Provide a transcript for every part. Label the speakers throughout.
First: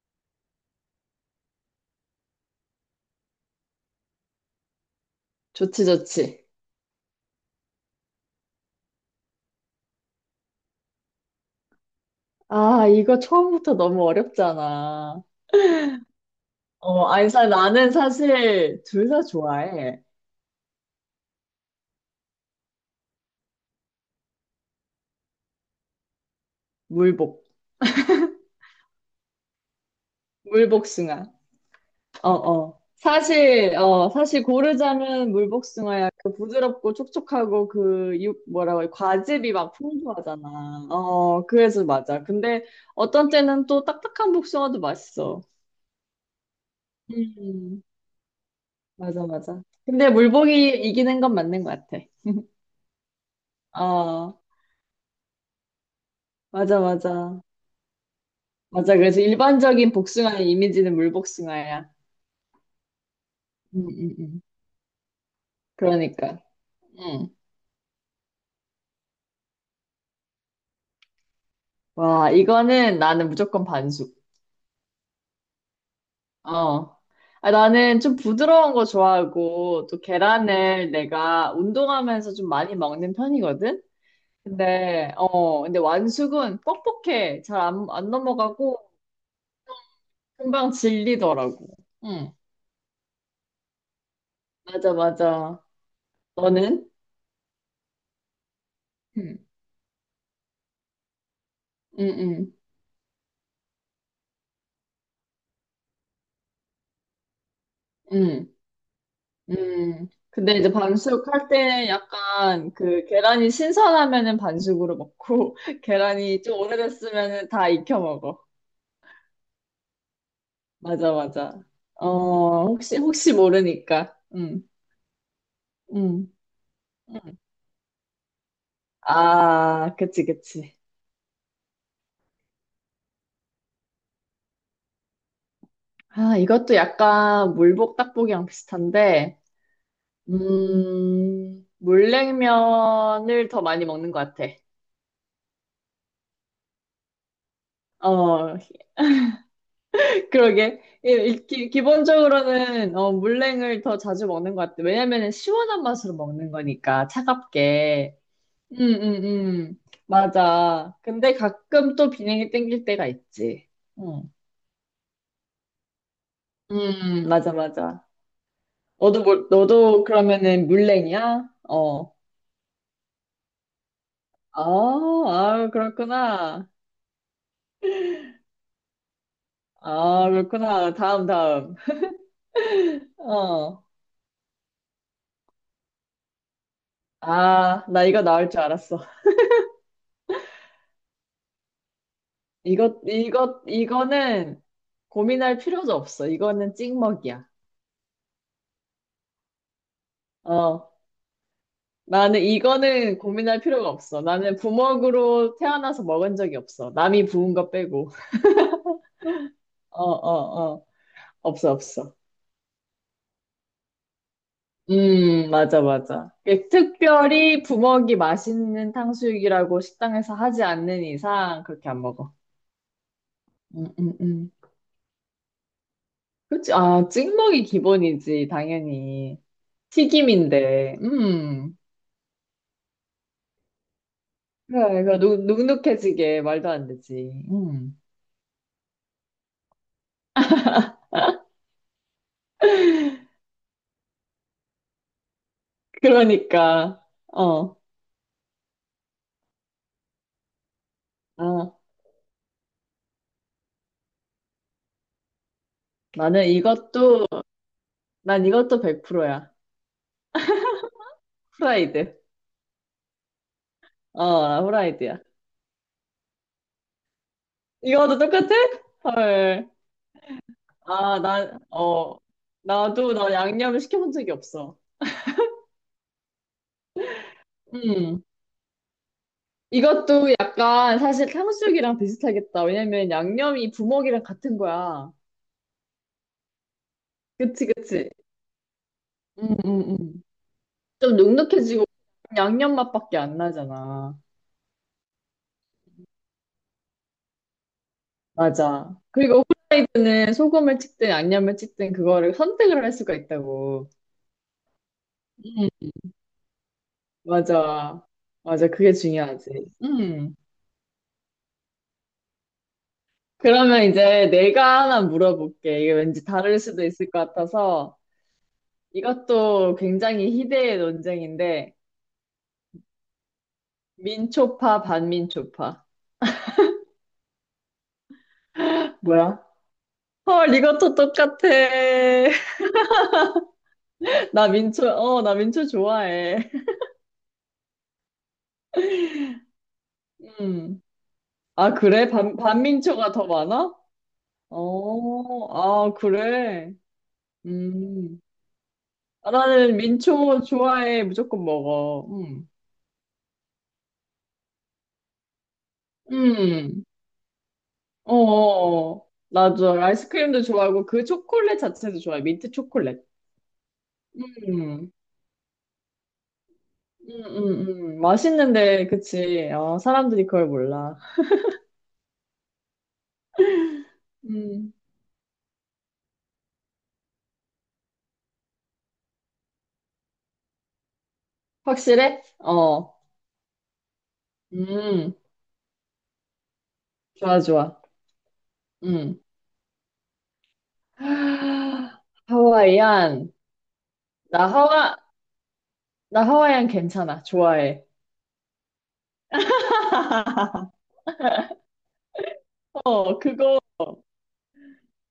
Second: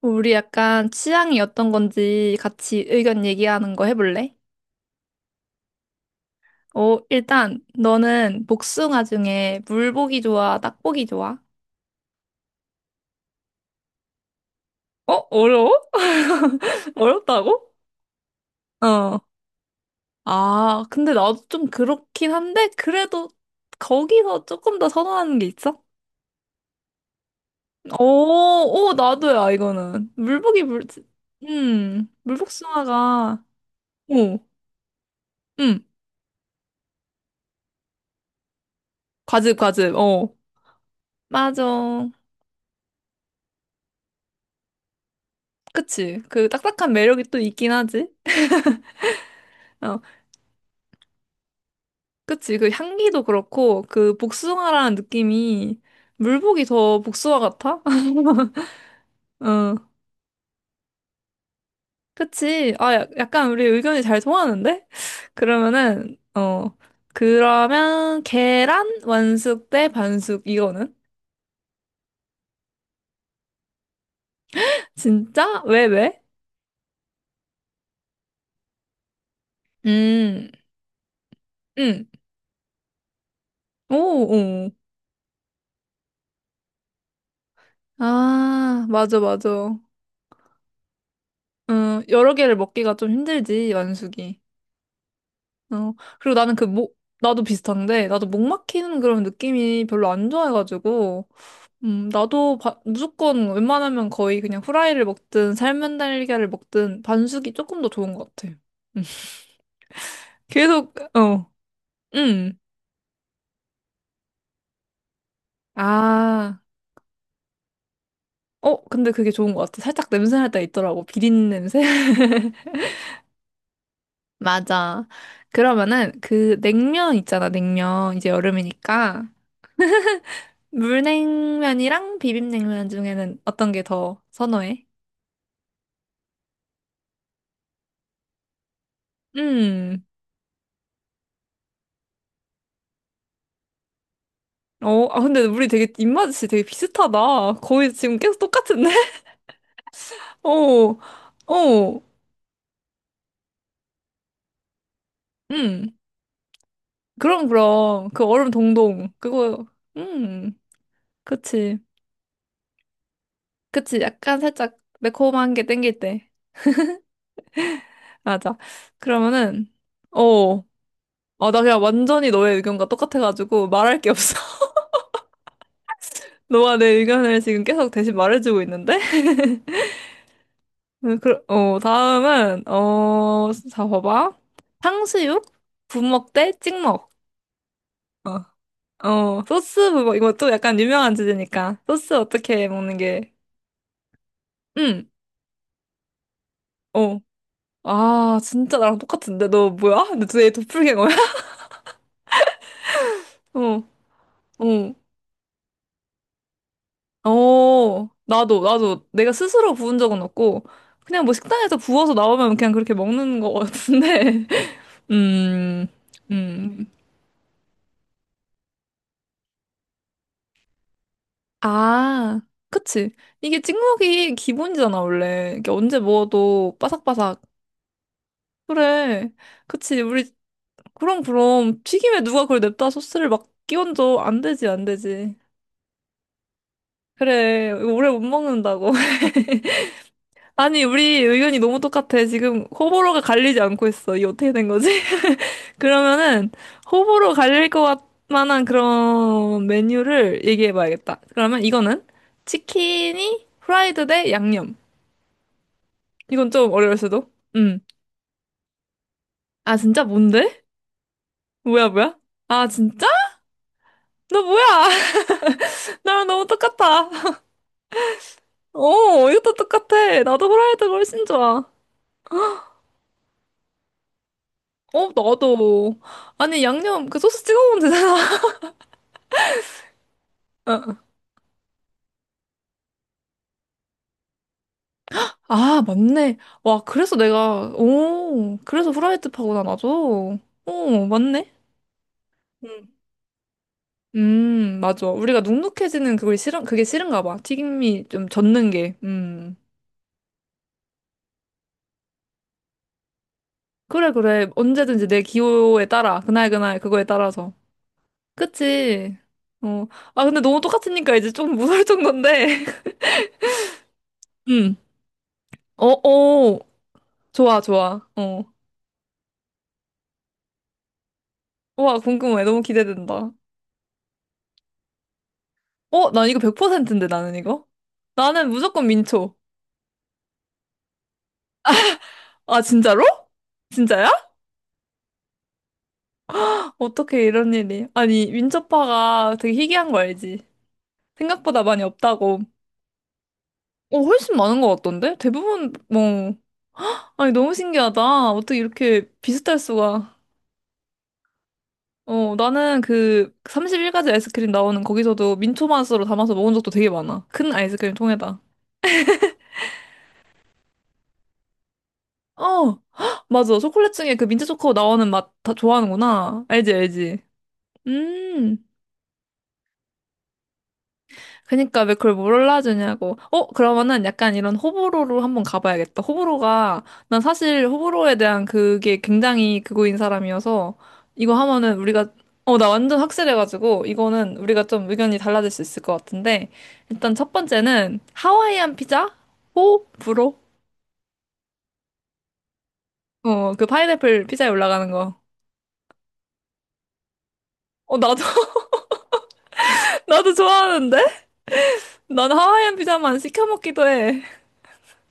Speaker 1: 우리 약간 취향이 어떤 건지 같이 의견 얘기하는 거 해볼래?
Speaker 2: 좋지, 좋지.
Speaker 1: 일단 너는 복숭아 중에 물복이 좋아, 딱복이 좋아?
Speaker 2: 아, 이거 처음부터 너무
Speaker 1: 어?
Speaker 2: 어렵잖아.
Speaker 1: 어려워?
Speaker 2: 어, 아니,
Speaker 1: 어렵다고?
Speaker 2: 나는 사실 둘
Speaker 1: 어.
Speaker 2: 다 좋아해.
Speaker 1: 아, 근데 나도 좀 그렇긴 한데 그래도 거기서 조금 더 선호하는 게 있어?
Speaker 2: 물복.
Speaker 1: 오, 오, 나도야, 이거는. 물복이 물,
Speaker 2: 물복숭아. 어, 어.
Speaker 1: 물복숭아가,
Speaker 2: 사실, 어,
Speaker 1: 오,
Speaker 2: 사실 고르자면
Speaker 1: 음,
Speaker 2: 물복숭아야. 그 부드럽고 촉촉하고 과즙이
Speaker 1: 과즙,
Speaker 2: 막
Speaker 1: 과즙, 어.
Speaker 2: 풍부하잖아. 어, 그래서
Speaker 1: 맞아.
Speaker 2: 맞아. 근데 어떤 때는 또 딱딱한 복숭아도 맛있어.
Speaker 1: 그치. 그 딱딱한 매력이 또 있긴
Speaker 2: 음,
Speaker 1: 하지.
Speaker 2: 맞아, 맞아.
Speaker 1: 어,
Speaker 2: 근데 물복이 이기는 건 맞는 것 같아.
Speaker 1: 그치. 그 향기도 그렇고, 그
Speaker 2: 어,
Speaker 1: 복숭아라는 느낌이 물복이
Speaker 2: 맞아,
Speaker 1: 더 복숭아
Speaker 2: 맞아.
Speaker 1: 같아?
Speaker 2: 맞아. 그래서
Speaker 1: 어,
Speaker 2: 일반적인 복숭아의 이미지는 물복숭아야.
Speaker 1: 그치. 아, 약간 우리
Speaker 2: 음,
Speaker 1: 의견이
Speaker 2: 음,
Speaker 1: 잘
Speaker 2: 음.
Speaker 1: 통하는데? 그러면은,
Speaker 2: 그러니까.
Speaker 1: 어,
Speaker 2: 응.
Speaker 1: 그러면 계란 완숙 대 반숙 이거는?
Speaker 2: 와, 이거는 나는 무조건 반숙.
Speaker 1: 진짜? 왜, 왜?
Speaker 2: 어. 아, 나는 좀 부드러운 거 좋아하고, 또
Speaker 1: 음,
Speaker 2: 계란을 내가
Speaker 1: 음.
Speaker 2: 운동하면서 좀 많이 먹는 편이거든?
Speaker 1: 오, 오.
Speaker 2: 근데, 어, 근데 완숙은 뻑뻑해. 잘 안, 안 넘어가고,
Speaker 1: 아, 맞아, 맞아.
Speaker 2: 금방 질리더라고. 응.
Speaker 1: 여러 개를 먹기가 좀 힘들지, 완숙이.
Speaker 2: 맞아, 맞아.
Speaker 1: 어, 그리고 나는 그
Speaker 2: 너는?
Speaker 1: 목, 나도 비슷한데, 나도 목 막히는 그런
Speaker 2: 음.
Speaker 1: 느낌이 별로 안 좋아해가지고,
Speaker 2: 응, 응,
Speaker 1: 나도 무조건 웬만하면 거의 그냥 후라이를 먹든 삶은 달걀을 먹든 반숙이 조금 더 좋은
Speaker 2: 응.
Speaker 1: 것 같아.
Speaker 2: 응.
Speaker 1: 음.
Speaker 2: 근데 이제
Speaker 1: 계속,
Speaker 2: 반숙할
Speaker 1: 어,
Speaker 2: 때
Speaker 1: 음.
Speaker 2: 약간 그 계란이 신선하면은 반숙으로 먹고 계란이 좀
Speaker 1: 아,
Speaker 2: 오래됐으면은 다 익혀 먹어.
Speaker 1: 근데 그게 좋은 것 같아. 살짝 냄새 날 때 있더라고.
Speaker 2: 맞아,
Speaker 1: 비린
Speaker 2: 맞아.
Speaker 1: 냄새?
Speaker 2: 어, 혹시 모르니까.
Speaker 1: 맞아. 그러면은
Speaker 2: 음.
Speaker 1: 그 냉면
Speaker 2: 음.
Speaker 1: 있잖아, 냉면. 이제 여름이니까.
Speaker 2: 아, 그치, 그치.
Speaker 1: 물냉면이랑 비빔냉면 중에는 어떤 게 더 선호해?
Speaker 2: 아, 이것도 약간 물복 닭볶이랑 비슷한데,
Speaker 1: 음.
Speaker 2: 물냉면을 더 많이 먹는 것 같아.
Speaker 1: 아, 근데 우리 되게 입맛이 되게 비슷하다. 거의 지금 계속
Speaker 2: 어,
Speaker 1: 똑같은데?
Speaker 2: 그러게.
Speaker 1: 어,
Speaker 2: 예,
Speaker 1: 어,
Speaker 2: 기본적으로는 어, 물냉을 더 자주 먹는 것 같아. 왜냐면은 시원한
Speaker 1: 음.
Speaker 2: 맛으로 먹는 거니까
Speaker 1: 그럼, 그럼.
Speaker 2: 차갑게.
Speaker 1: 그 얼음
Speaker 2: 음,
Speaker 1: 동동.
Speaker 2: 음,
Speaker 1: 그거, 음.
Speaker 2: 맞아. 근데
Speaker 1: 그치.
Speaker 2: 가끔 또 비냉이 땡길 때가 있지.
Speaker 1: 그치.
Speaker 2: 응.
Speaker 1: 약간 살짝 매콤한 게 땡길 때.
Speaker 2: 맞아, 맞아.
Speaker 1: 맞아. 그러면은,
Speaker 2: 너도
Speaker 1: 어.
Speaker 2: 그러면은 물냉이야?
Speaker 1: 아, 나 그냥
Speaker 2: 어.
Speaker 1: 완전히 너의 의견과 똑같아가지고 말할 게 없어.
Speaker 2: 아, 아, 그렇구나.
Speaker 1: 너가 내 의견을 지금 계속 대신 말해주고 있는데?
Speaker 2: 아, 그렇구나. 다음,
Speaker 1: 그,
Speaker 2: 다음.
Speaker 1: 다음은, 어,
Speaker 2: 어.
Speaker 1: 자, 봐봐. 탕수육? 부먹 대 찍먹.
Speaker 2: 아, 나 이거 나올 줄
Speaker 1: 어,
Speaker 2: 알았어.
Speaker 1: 소스 그거, 이거 또 약간 유명한 주제니까. 소스 어떻게 먹는 게,
Speaker 2: 이거는
Speaker 1: 응,
Speaker 2: 고민할 필요도 없어. 이거는
Speaker 1: 어.
Speaker 2: 찍먹이야.
Speaker 1: 아, 진짜 나랑 똑같은데? 너 뭐야? 근데 도대체
Speaker 2: 어,
Speaker 1: 도플갱어야?
Speaker 2: 나는 이거는 고민할
Speaker 1: 어,
Speaker 2: 필요가 없어. 나는
Speaker 1: 어,
Speaker 2: 부먹으로 태어나서 먹은 적이 없어. 남이 부은 거
Speaker 1: 어.
Speaker 2: 빼고.
Speaker 1: 나도, 내가 스스로 부은
Speaker 2: 어,
Speaker 1: 적은 없고,
Speaker 2: 어, 어.
Speaker 1: 그냥 뭐
Speaker 2: 없어,
Speaker 1: 식당에서
Speaker 2: 없어.
Speaker 1: 부어서 나오면 그냥 그렇게 먹는 거 같은데.
Speaker 2: 맞아,
Speaker 1: 음,
Speaker 2: 맞아. 이게
Speaker 1: 음.
Speaker 2: 특별히 부먹이 맛있는 탕수육이라고 식당에서 하지 않는 이상 그렇게 안 먹어.
Speaker 1: 아, 그치. 이게
Speaker 2: 음, 음,
Speaker 1: 찍먹이
Speaker 2: 음.
Speaker 1: 기본이잖아, 원래. 이게 언제
Speaker 2: 그치?
Speaker 1: 먹어도
Speaker 2: 아,
Speaker 1: 바삭바삭.
Speaker 2: 찍먹이 기본이지,
Speaker 1: 그래.
Speaker 2: 당연히.
Speaker 1: 그치. 우리
Speaker 2: 튀김인데.
Speaker 1: 그럼,
Speaker 2: 음.
Speaker 1: 그럼. 튀김에 누가 그걸 냅다 소스를 막 끼얹어. 안 되지, 안
Speaker 2: 그래,
Speaker 1: 되지.
Speaker 2: 눅눅해지게 말도 안 되지.
Speaker 1: 그래, 이거
Speaker 2: 음.
Speaker 1: 오래 못 먹는다고. 아니, 우리 의견이 너무 똑같아. 지금 호불호가 갈리지 않고 있어. 이게 어떻게 된 거지? 그러면은,
Speaker 2: 그러니까,
Speaker 1: 호불호 갈릴
Speaker 2: 어,
Speaker 1: 것 만한 그런 메뉴를 얘기해 봐야겠다. 그러면
Speaker 2: 어,
Speaker 1: 이거는? 치킨이 프라이드 대 양념.
Speaker 2: 나는
Speaker 1: 이건 좀 어려울
Speaker 2: 이것도,
Speaker 1: 수도. 음.
Speaker 2: 난 이것도 100%야.
Speaker 1: 아, 진짜? 뭔데? 뭐야,
Speaker 2: 후라이드.
Speaker 1: 뭐야? 아, 진짜? 너
Speaker 2: 어, 나
Speaker 1: 뭐야?
Speaker 2: 후라이드야.
Speaker 1: 나랑 너무 똑같아.
Speaker 2: 이거도 똑같아?
Speaker 1: 이것도
Speaker 2: 헐.
Speaker 1: 똑같아. 나도 후라이드가
Speaker 2: 아,
Speaker 1: 훨씬
Speaker 2: 난,
Speaker 1: 좋아.
Speaker 2: 어, 나도 나 양념을 시켜본 적이 없어.
Speaker 1: 어, 나도. 아니, 양념, 그 소스 찍어 먹으면 되잖아.
Speaker 2: 음. 이것도
Speaker 1: 어.
Speaker 2: 약간 사실 탕수육이랑 비슷하겠다. 왜냐면 양념이 부먹이랑 같은 거야.
Speaker 1: 아, 맞네. 와, 그래서
Speaker 2: 그치,
Speaker 1: 내가,
Speaker 2: 그치.
Speaker 1: 오, 그래서 후라이드
Speaker 2: 음,
Speaker 1: 파구나,
Speaker 2: 음, 음.
Speaker 1: 나도. 오,
Speaker 2: 좀
Speaker 1: 맞네.
Speaker 2: 눅눅해지고 양념
Speaker 1: 음,
Speaker 2: 맛밖에 안 나잖아.
Speaker 1: 맞아. 우리가 눅눅해지는 그걸 싫은, 그게 싫은가 봐. 튀김이 좀 젖는 게.
Speaker 2: 맞아. 그리고
Speaker 1: 음.
Speaker 2: 우리는 소금을 찍든 양념을 찍든 그거를 선택을 할 수가 있다고.
Speaker 1: 그래, 그래. 언제든지 내 기호에
Speaker 2: 음,
Speaker 1: 따라. 그날, 그날, 그거에 따라서.
Speaker 2: 맞아. 맞아. 그게
Speaker 1: 그치?
Speaker 2: 중요하지.
Speaker 1: 어. 아,
Speaker 2: 음.
Speaker 1: 근데 너무 똑같으니까 이제 좀 무서울 정도인데.
Speaker 2: 그러면 이제
Speaker 1: 음.
Speaker 2: 내가 하나 물어볼게.
Speaker 1: 어,
Speaker 2: 이게 왠지
Speaker 1: 어.
Speaker 2: 다를 수도 있을 것
Speaker 1: 좋아,
Speaker 2: 같아서
Speaker 1: 좋아. 어.
Speaker 2: 이것도 굉장히 희대의 논쟁인데
Speaker 1: 와, 궁금해. 너무 기대된다.
Speaker 2: 민초파 반민초파.
Speaker 1: 난 이거 100%인데, 나는 이거? 나는 무조건 민초.
Speaker 2: 뭐야? 헐, 이것도 똑같아.
Speaker 1: 아, 진짜로? 진짜야?
Speaker 2: 나 민초, 어, 나 민초 좋아해.
Speaker 1: 어떻게 이런 일이. 아니, 민초파가 되게 희귀한 거 알지?
Speaker 2: 음.
Speaker 1: 생각보다
Speaker 2: 아,
Speaker 1: 많이
Speaker 2: 그래?
Speaker 1: 없다고.
Speaker 2: 반민초가 더 많아?
Speaker 1: 훨씬 많은 것 같던데? 대부분,
Speaker 2: 어, 아,
Speaker 1: 뭐.
Speaker 2: 그래.
Speaker 1: 아니, 너무
Speaker 2: 음.
Speaker 1: 신기하다. 어떻게 이렇게
Speaker 2: 아,
Speaker 1: 비슷할
Speaker 2: 나는
Speaker 1: 수가.
Speaker 2: 민초 좋아해. 무조건 먹어. 음.
Speaker 1: 나는 그 31가지 아이스크림 나오는 거기서도 민초 맛으로 담아서 먹은 적도
Speaker 2: 음.
Speaker 1: 되게 많아. 큰 아이스크림
Speaker 2: 어,
Speaker 1: 통에다.
Speaker 2: 어, 어. 맞아. 아이스크림도 좋아하고 그 초콜릿 자체도 좋아해. 민트
Speaker 1: 어,
Speaker 2: 초콜릿.
Speaker 1: 헉, 맞아. 초콜릿 중에 그 민트 초코
Speaker 2: 음.
Speaker 1: 나오는 맛 다 좋아하는구나. 알지, 알지. 음,
Speaker 2: 맛있는데, 그치. 어, 사람들이 그걸 몰라.
Speaker 1: 그니까 왜 그걸 몰라주냐고. 그러면은 약간 이런
Speaker 2: 음.
Speaker 1: 호불호로 한번 가봐야겠다. 호불호가, 난 사실 호불호에 대한 그게 굉장히 그거인 사람이어서, 이거 하면은 우리가,
Speaker 2: 확실해?
Speaker 1: 어, 나
Speaker 2: 어.
Speaker 1: 완전 확실해가지고, 이거는 우리가 좀
Speaker 2: 음.
Speaker 1: 의견이 달라질 수 있을 것 같은데, 일단 첫
Speaker 2: 좋아, 좋아.
Speaker 1: 번째는 하와이안 피자?
Speaker 2: 음.
Speaker 1: 호불호?
Speaker 2: 하, 하와이안.
Speaker 1: 그 파인애플
Speaker 2: 나
Speaker 1: 피자에 올라가는
Speaker 2: 하와,
Speaker 1: 거.
Speaker 2: 나 하와이안 괜찮아. 좋아해.
Speaker 1: 어, 나도, 나도 좋아하는데? 난 하와이안 피자만
Speaker 2: 어,
Speaker 1: 시켜
Speaker 2: 그거,
Speaker 1: 먹기도 해.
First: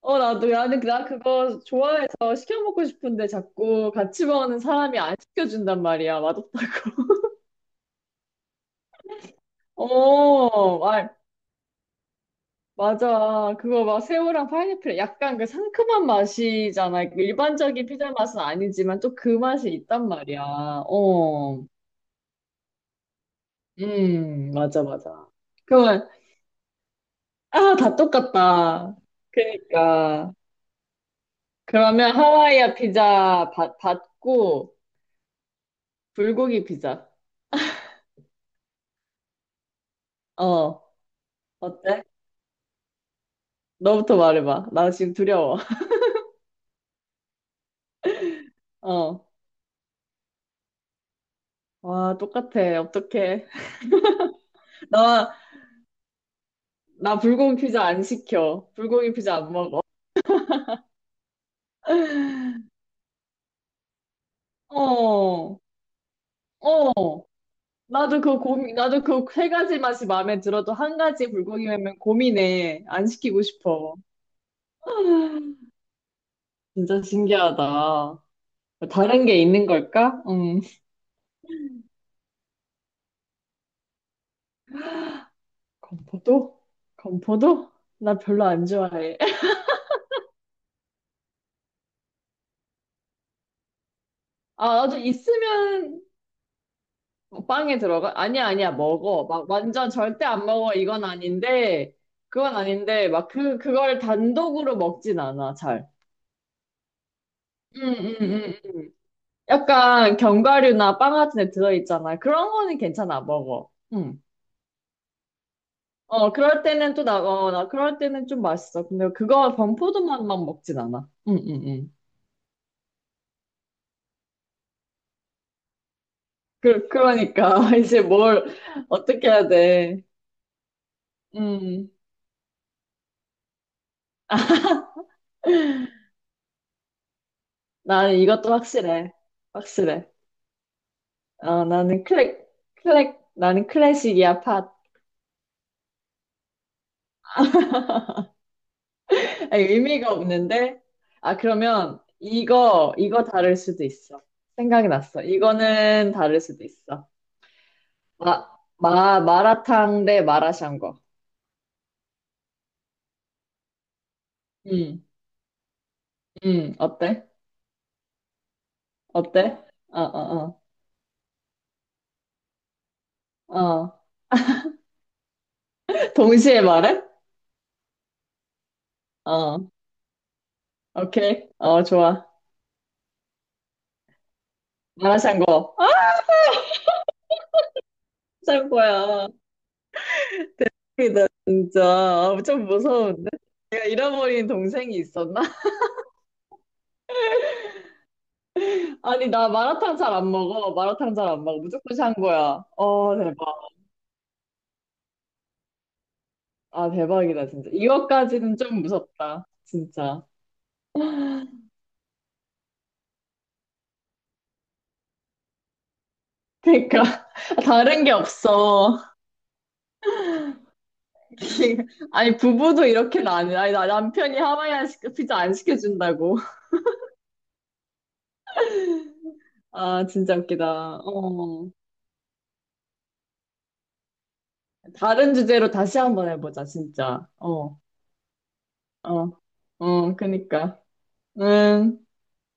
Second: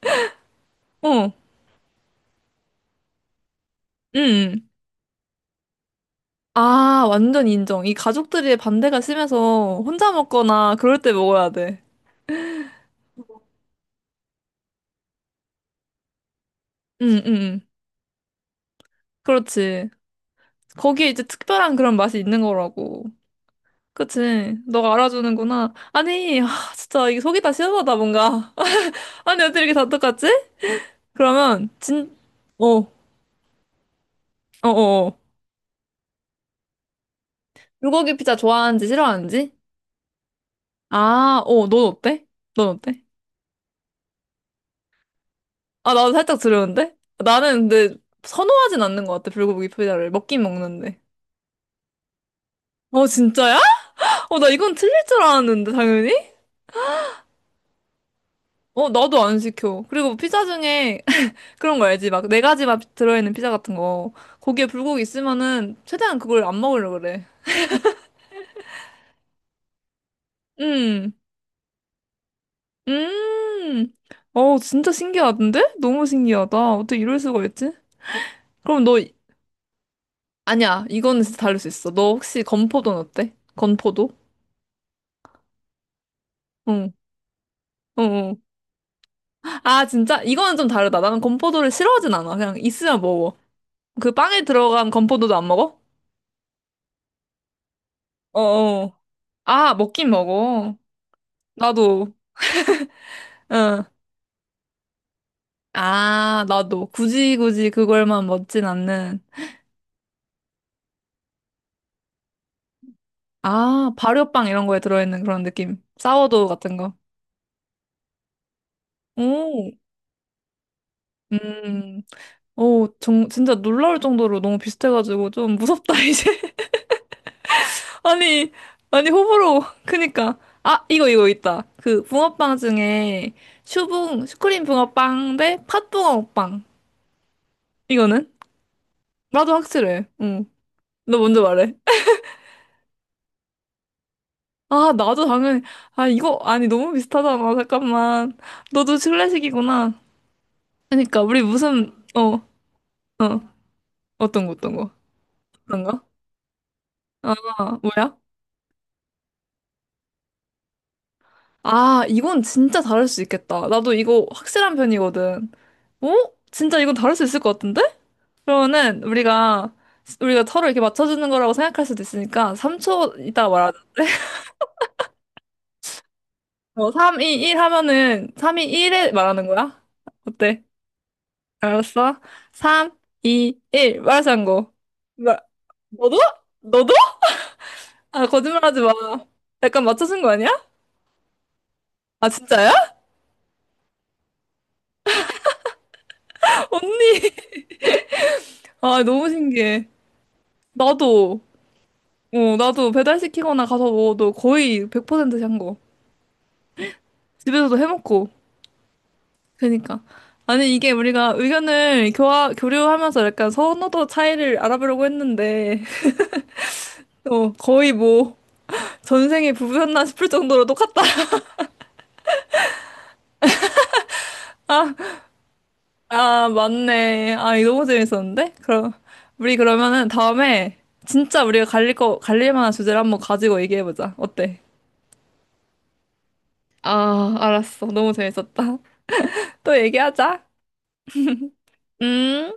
Speaker 2: 어, 나도, 나는, 나
Speaker 1: 어, 응.
Speaker 2: 그거 좋아해서 시켜먹고 싶은데 자꾸 같이 먹는
Speaker 1: 응.
Speaker 2: 사람이 안 시켜준단 말이야. 맛없다고.
Speaker 1: 아, 완전 인정. 이 가족들의 반대가 심해서 혼자 먹거나
Speaker 2: 어,
Speaker 1: 그럴
Speaker 2: 아,
Speaker 1: 때 먹어야 돼.
Speaker 2: 맞아. 그거 막 새우랑 파인애플 약간 그 상큼한
Speaker 1: 응,
Speaker 2: 맛이잖아. 그
Speaker 1: 응, 응.
Speaker 2: 일반적인 피자 맛은 아니지만 또 그 맛이
Speaker 1: 그렇지.
Speaker 2: 있단 말이야.
Speaker 1: 거기에 이제
Speaker 2: 어,
Speaker 1: 특별한 그런 맛이 있는 거라고. 그치.
Speaker 2: 맞아,
Speaker 1: 너가
Speaker 2: 맞아.
Speaker 1: 알아주는구나.
Speaker 2: 그러면,
Speaker 1: 아니, 아, 진짜 이게 속이 다
Speaker 2: 아,
Speaker 1: 시원하다,
Speaker 2: 다
Speaker 1: 뭔가.
Speaker 2: 똑같다.
Speaker 1: 아니, 어떻게 이렇게 다 똑같지?
Speaker 2: 그니까.
Speaker 1: 그러면,
Speaker 2: 그러면
Speaker 1: 어,
Speaker 2: 하와이아
Speaker 1: 어,
Speaker 2: 피자
Speaker 1: 어,
Speaker 2: 받고
Speaker 1: 어.
Speaker 2: 불고기 피자.
Speaker 1: 불고기 피자 좋아하는지 싫어하는지?
Speaker 2: 어,
Speaker 1: 아, 넌
Speaker 2: 어때?
Speaker 1: 어때? 넌 어때?
Speaker 2: 너부터 말해봐. 나 지금 두려워.
Speaker 1: 아, 나도 살짝 두려운데? 나는 근데 선호하진 않는 것
Speaker 2: 어.
Speaker 1: 같아, 불고기 피자를. 먹긴 먹는데.
Speaker 2: 와, 똑같아.
Speaker 1: 어,
Speaker 2: 어떡해.
Speaker 1: 진짜야? 나 이건 틀릴 줄
Speaker 2: 나,
Speaker 1: 알았는데, 당연히?
Speaker 2: 나 불고기 피자 안 시켜. 불고기
Speaker 1: 나도
Speaker 2: 피자
Speaker 1: 안
Speaker 2: 안 먹어.
Speaker 1: 시켜. 그리고 피자 중에 그런 거 알지? 막 네 가지 맛 들어있는 피자 같은 거. 거기에 불고기
Speaker 2: 어,
Speaker 1: 있으면은 최대한 그걸 안 먹으려고
Speaker 2: 어.
Speaker 1: 그래.
Speaker 2: 나도 그 세 가지 맛이 마음에 들어도 한
Speaker 1: 음,
Speaker 2: 가지 불고기면 고민해. 안 시키고
Speaker 1: 음.
Speaker 2: 싶어.
Speaker 1: 진짜 신기하던데? 너무 신기하다. 어떻게
Speaker 2: 진짜
Speaker 1: 이럴 수가 있지?
Speaker 2: 신기하다.
Speaker 1: 그럼 너.
Speaker 2: 다른 게 있는 걸까? 음.
Speaker 1: 아니야. 이거는 진짜 다를 수 있어. 너 혹시 건포도는 어때? 건포도?
Speaker 2: 건포도?
Speaker 1: 응,
Speaker 2: 건포도?
Speaker 1: 응,
Speaker 2: 나
Speaker 1: 응.
Speaker 2: 별로 안 좋아해.
Speaker 1: 아, 진짜? 이거는 좀 다르다. 나는 건포도를 싫어하진 않아. 그냥 있으면 먹어. 그 빵에
Speaker 2: 아,
Speaker 1: 들어간
Speaker 2: 나도
Speaker 1: 건포도도 안 먹어?
Speaker 2: 있으면 어, 빵에 들어가? 아니야, 아니야,
Speaker 1: 어어.
Speaker 2: 먹어. 막
Speaker 1: 아,
Speaker 2: 완전
Speaker 1: 먹긴
Speaker 2: 절대 안 먹어.
Speaker 1: 먹어.
Speaker 2: 이건 아닌데,
Speaker 1: 나도.
Speaker 2: 그건 아닌데,
Speaker 1: 응.
Speaker 2: 그걸 단독으로 먹진 않아, 잘.
Speaker 1: 아, 나도. 굳이 굳이
Speaker 2: 응, 응,
Speaker 1: 그걸만
Speaker 2: 응,
Speaker 1: 먹진
Speaker 2: 음.
Speaker 1: 않는.
Speaker 2: 약간 견과류나 빵 같은 데 들어있잖아. 그런 거는 괜찮아, 먹어.
Speaker 1: 아,
Speaker 2: 음.
Speaker 1: 발효빵 이런 거에 들어있는 그런 느낌.
Speaker 2: 어,
Speaker 1: 사워도우
Speaker 2: 그럴
Speaker 1: 같은 거.
Speaker 2: 때는 또 나, 어, 나 그럴 때는 좀 맛있어. 근데 그거
Speaker 1: 오.
Speaker 2: 범포도만만 먹진 않아. 응, 응, 응.
Speaker 1: 음. 오, 진짜 놀라울 정도로 너무 비슷해가지고 좀 무섭다, 이제.
Speaker 2: 그, 그러니까, 이제 뭘,
Speaker 1: 아니, 아니,
Speaker 2: 어떻게 해야
Speaker 1: 호불호.
Speaker 2: 돼.
Speaker 1: 그니까. 아, 이거 있다.
Speaker 2: 응.
Speaker 1: 그, 붕어빵 중에, 슈크림 붕어빵 대 팥붕어빵.
Speaker 2: 나는
Speaker 1: 이거는?
Speaker 2: 이것도 확실해.
Speaker 1: 나도
Speaker 2: 확실해.
Speaker 1: 확실해. 응. 너 먼저
Speaker 2: 아,
Speaker 1: 말해.
Speaker 2: 나는 클래식이야, 팟.
Speaker 1: 아, 나도 당연히. 아, 이거, 아니, 너무 비슷하잖아. 잠깐만. 너도
Speaker 2: 아니,
Speaker 1: 클래식이구나.
Speaker 2: 의미가 없는데?
Speaker 1: 그니까,
Speaker 2: 아,
Speaker 1: 우리 무슨,
Speaker 2: 그러면
Speaker 1: 어,
Speaker 2: 이거, 이거
Speaker 1: 어.
Speaker 2: 다를 수도 있어.
Speaker 1: 어떤 거, 어떤
Speaker 2: 생각이
Speaker 1: 거?
Speaker 2: 났어.
Speaker 1: 어떤 거?
Speaker 2: 이거는 다를 수도 있어.
Speaker 1: 아, 뭐야?
Speaker 2: 마, 마라탕 대 마라샹궈.
Speaker 1: 아, 이건 진짜 다를 수 있겠다. 나도 이거 확실한
Speaker 2: 음,
Speaker 1: 편이거든. 어? 진짜 이건 다를 수
Speaker 2: 어때?
Speaker 1: 있을 것 같은데? 그러면은
Speaker 2: 어때?
Speaker 1: 우리가
Speaker 2: 어,
Speaker 1: 우리가
Speaker 2: 어,
Speaker 1: 서로 이렇게 맞춰주는 거라고 생각할 수도 있으니까 3초 이따
Speaker 2: 어,
Speaker 1: 말하자.
Speaker 2: 어. 동시에 말해?
Speaker 1: 3, 2, 1 하면은 3, 2, 1에 말하는
Speaker 2: 어,
Speaker 1: 거야? 어때?
Speaker 2: 오케이. 어,
Speaker 1: 알았어?
Speaker 2: 좋아.
Speaker 1: 3, 2, 1 말하자고. 마-
Speaker 2: 마라샹궈. 아,
Speaker 1: 너도? 너도? 아 거짓말하지 마.
Speaker 2: 샹궈야.
Speaker 1: 약간 맞춰준 거 아니야?
Speaker 2: 이다 진짜.
Speaker 1: 아
Speaker 2: 아, 좀
Speaker 1: 진짜야?
Speaker 2: 무서운데? 내가 잃어버린 동생이 있었나?
Speaker 1: 언니. 아 너무
Speaker 2: 아니, 나
Speaker 1: 신기해.
Speaker 2: 마라탕 잘 안 먹어. 마라탕 잘
Speaker 1: 나도.
Speaker 2: 안 먹어. 무조건 샹궈야.
Speaker 1: 나도
Speaker 2: 어, 대박.
Speaker 1: 배달시키거나 가서 먹어도 거의 100%한 고
Speaker 2: 아, 대박이다, 진짜.
Speaker 1: 집에서도 해먹고.
Speaker 2: 이거까지는 좀 무섭다.
Speaker 1: 그니까.
Speaker 2: 진짜.
Speaker 1: 아니, 이게 우리가 의견을 교류하면서 약간 선호도 차이를 알아보려고 했는데,
Speaker 2: 그러니까
Speaker 1: 어, 거의
Speaker 2: 다른 게
Speaker 1: 뭐,
Speaker 2: 없어.
Speaker 1: 전생에 부부였나 싶을 정도로 똑같다.
Speaker 2: 아니 부부도 이렇게 나는 아니 나 남편이 하와이안
Speaker 1: 아,
Speaker 2: 시 피자 안 시켜준다고.
Speaker 1: 아, 맞네. 아, 이거 너무 재밌었는데? 그럼, 우리
Speaker 2: 아
Speaker 1: 그러면은
Speaker 2: 진짜
Speaker 1: 다음에
Speaker 2: 웃기다.
Speaker 1: 진짜 우리가
Speaker 2: 어
Speaker 1: 갈릴 만한 주제를 한번 가지고 얘기해보자. 어때?
Speaker 2: 다른 주제로 다시 한번 해보자 진짜.
Speaker 1: 아,
Speaker 2: 어
Speaker 1: 알았어. 너무 재밌었다.
Speaker 2: 어
Speaker 1: 또
Speaker 2: 어
Speaker 1: 얘기하자.
Speaker 2: 그니까. 응
Speaker 1: 음.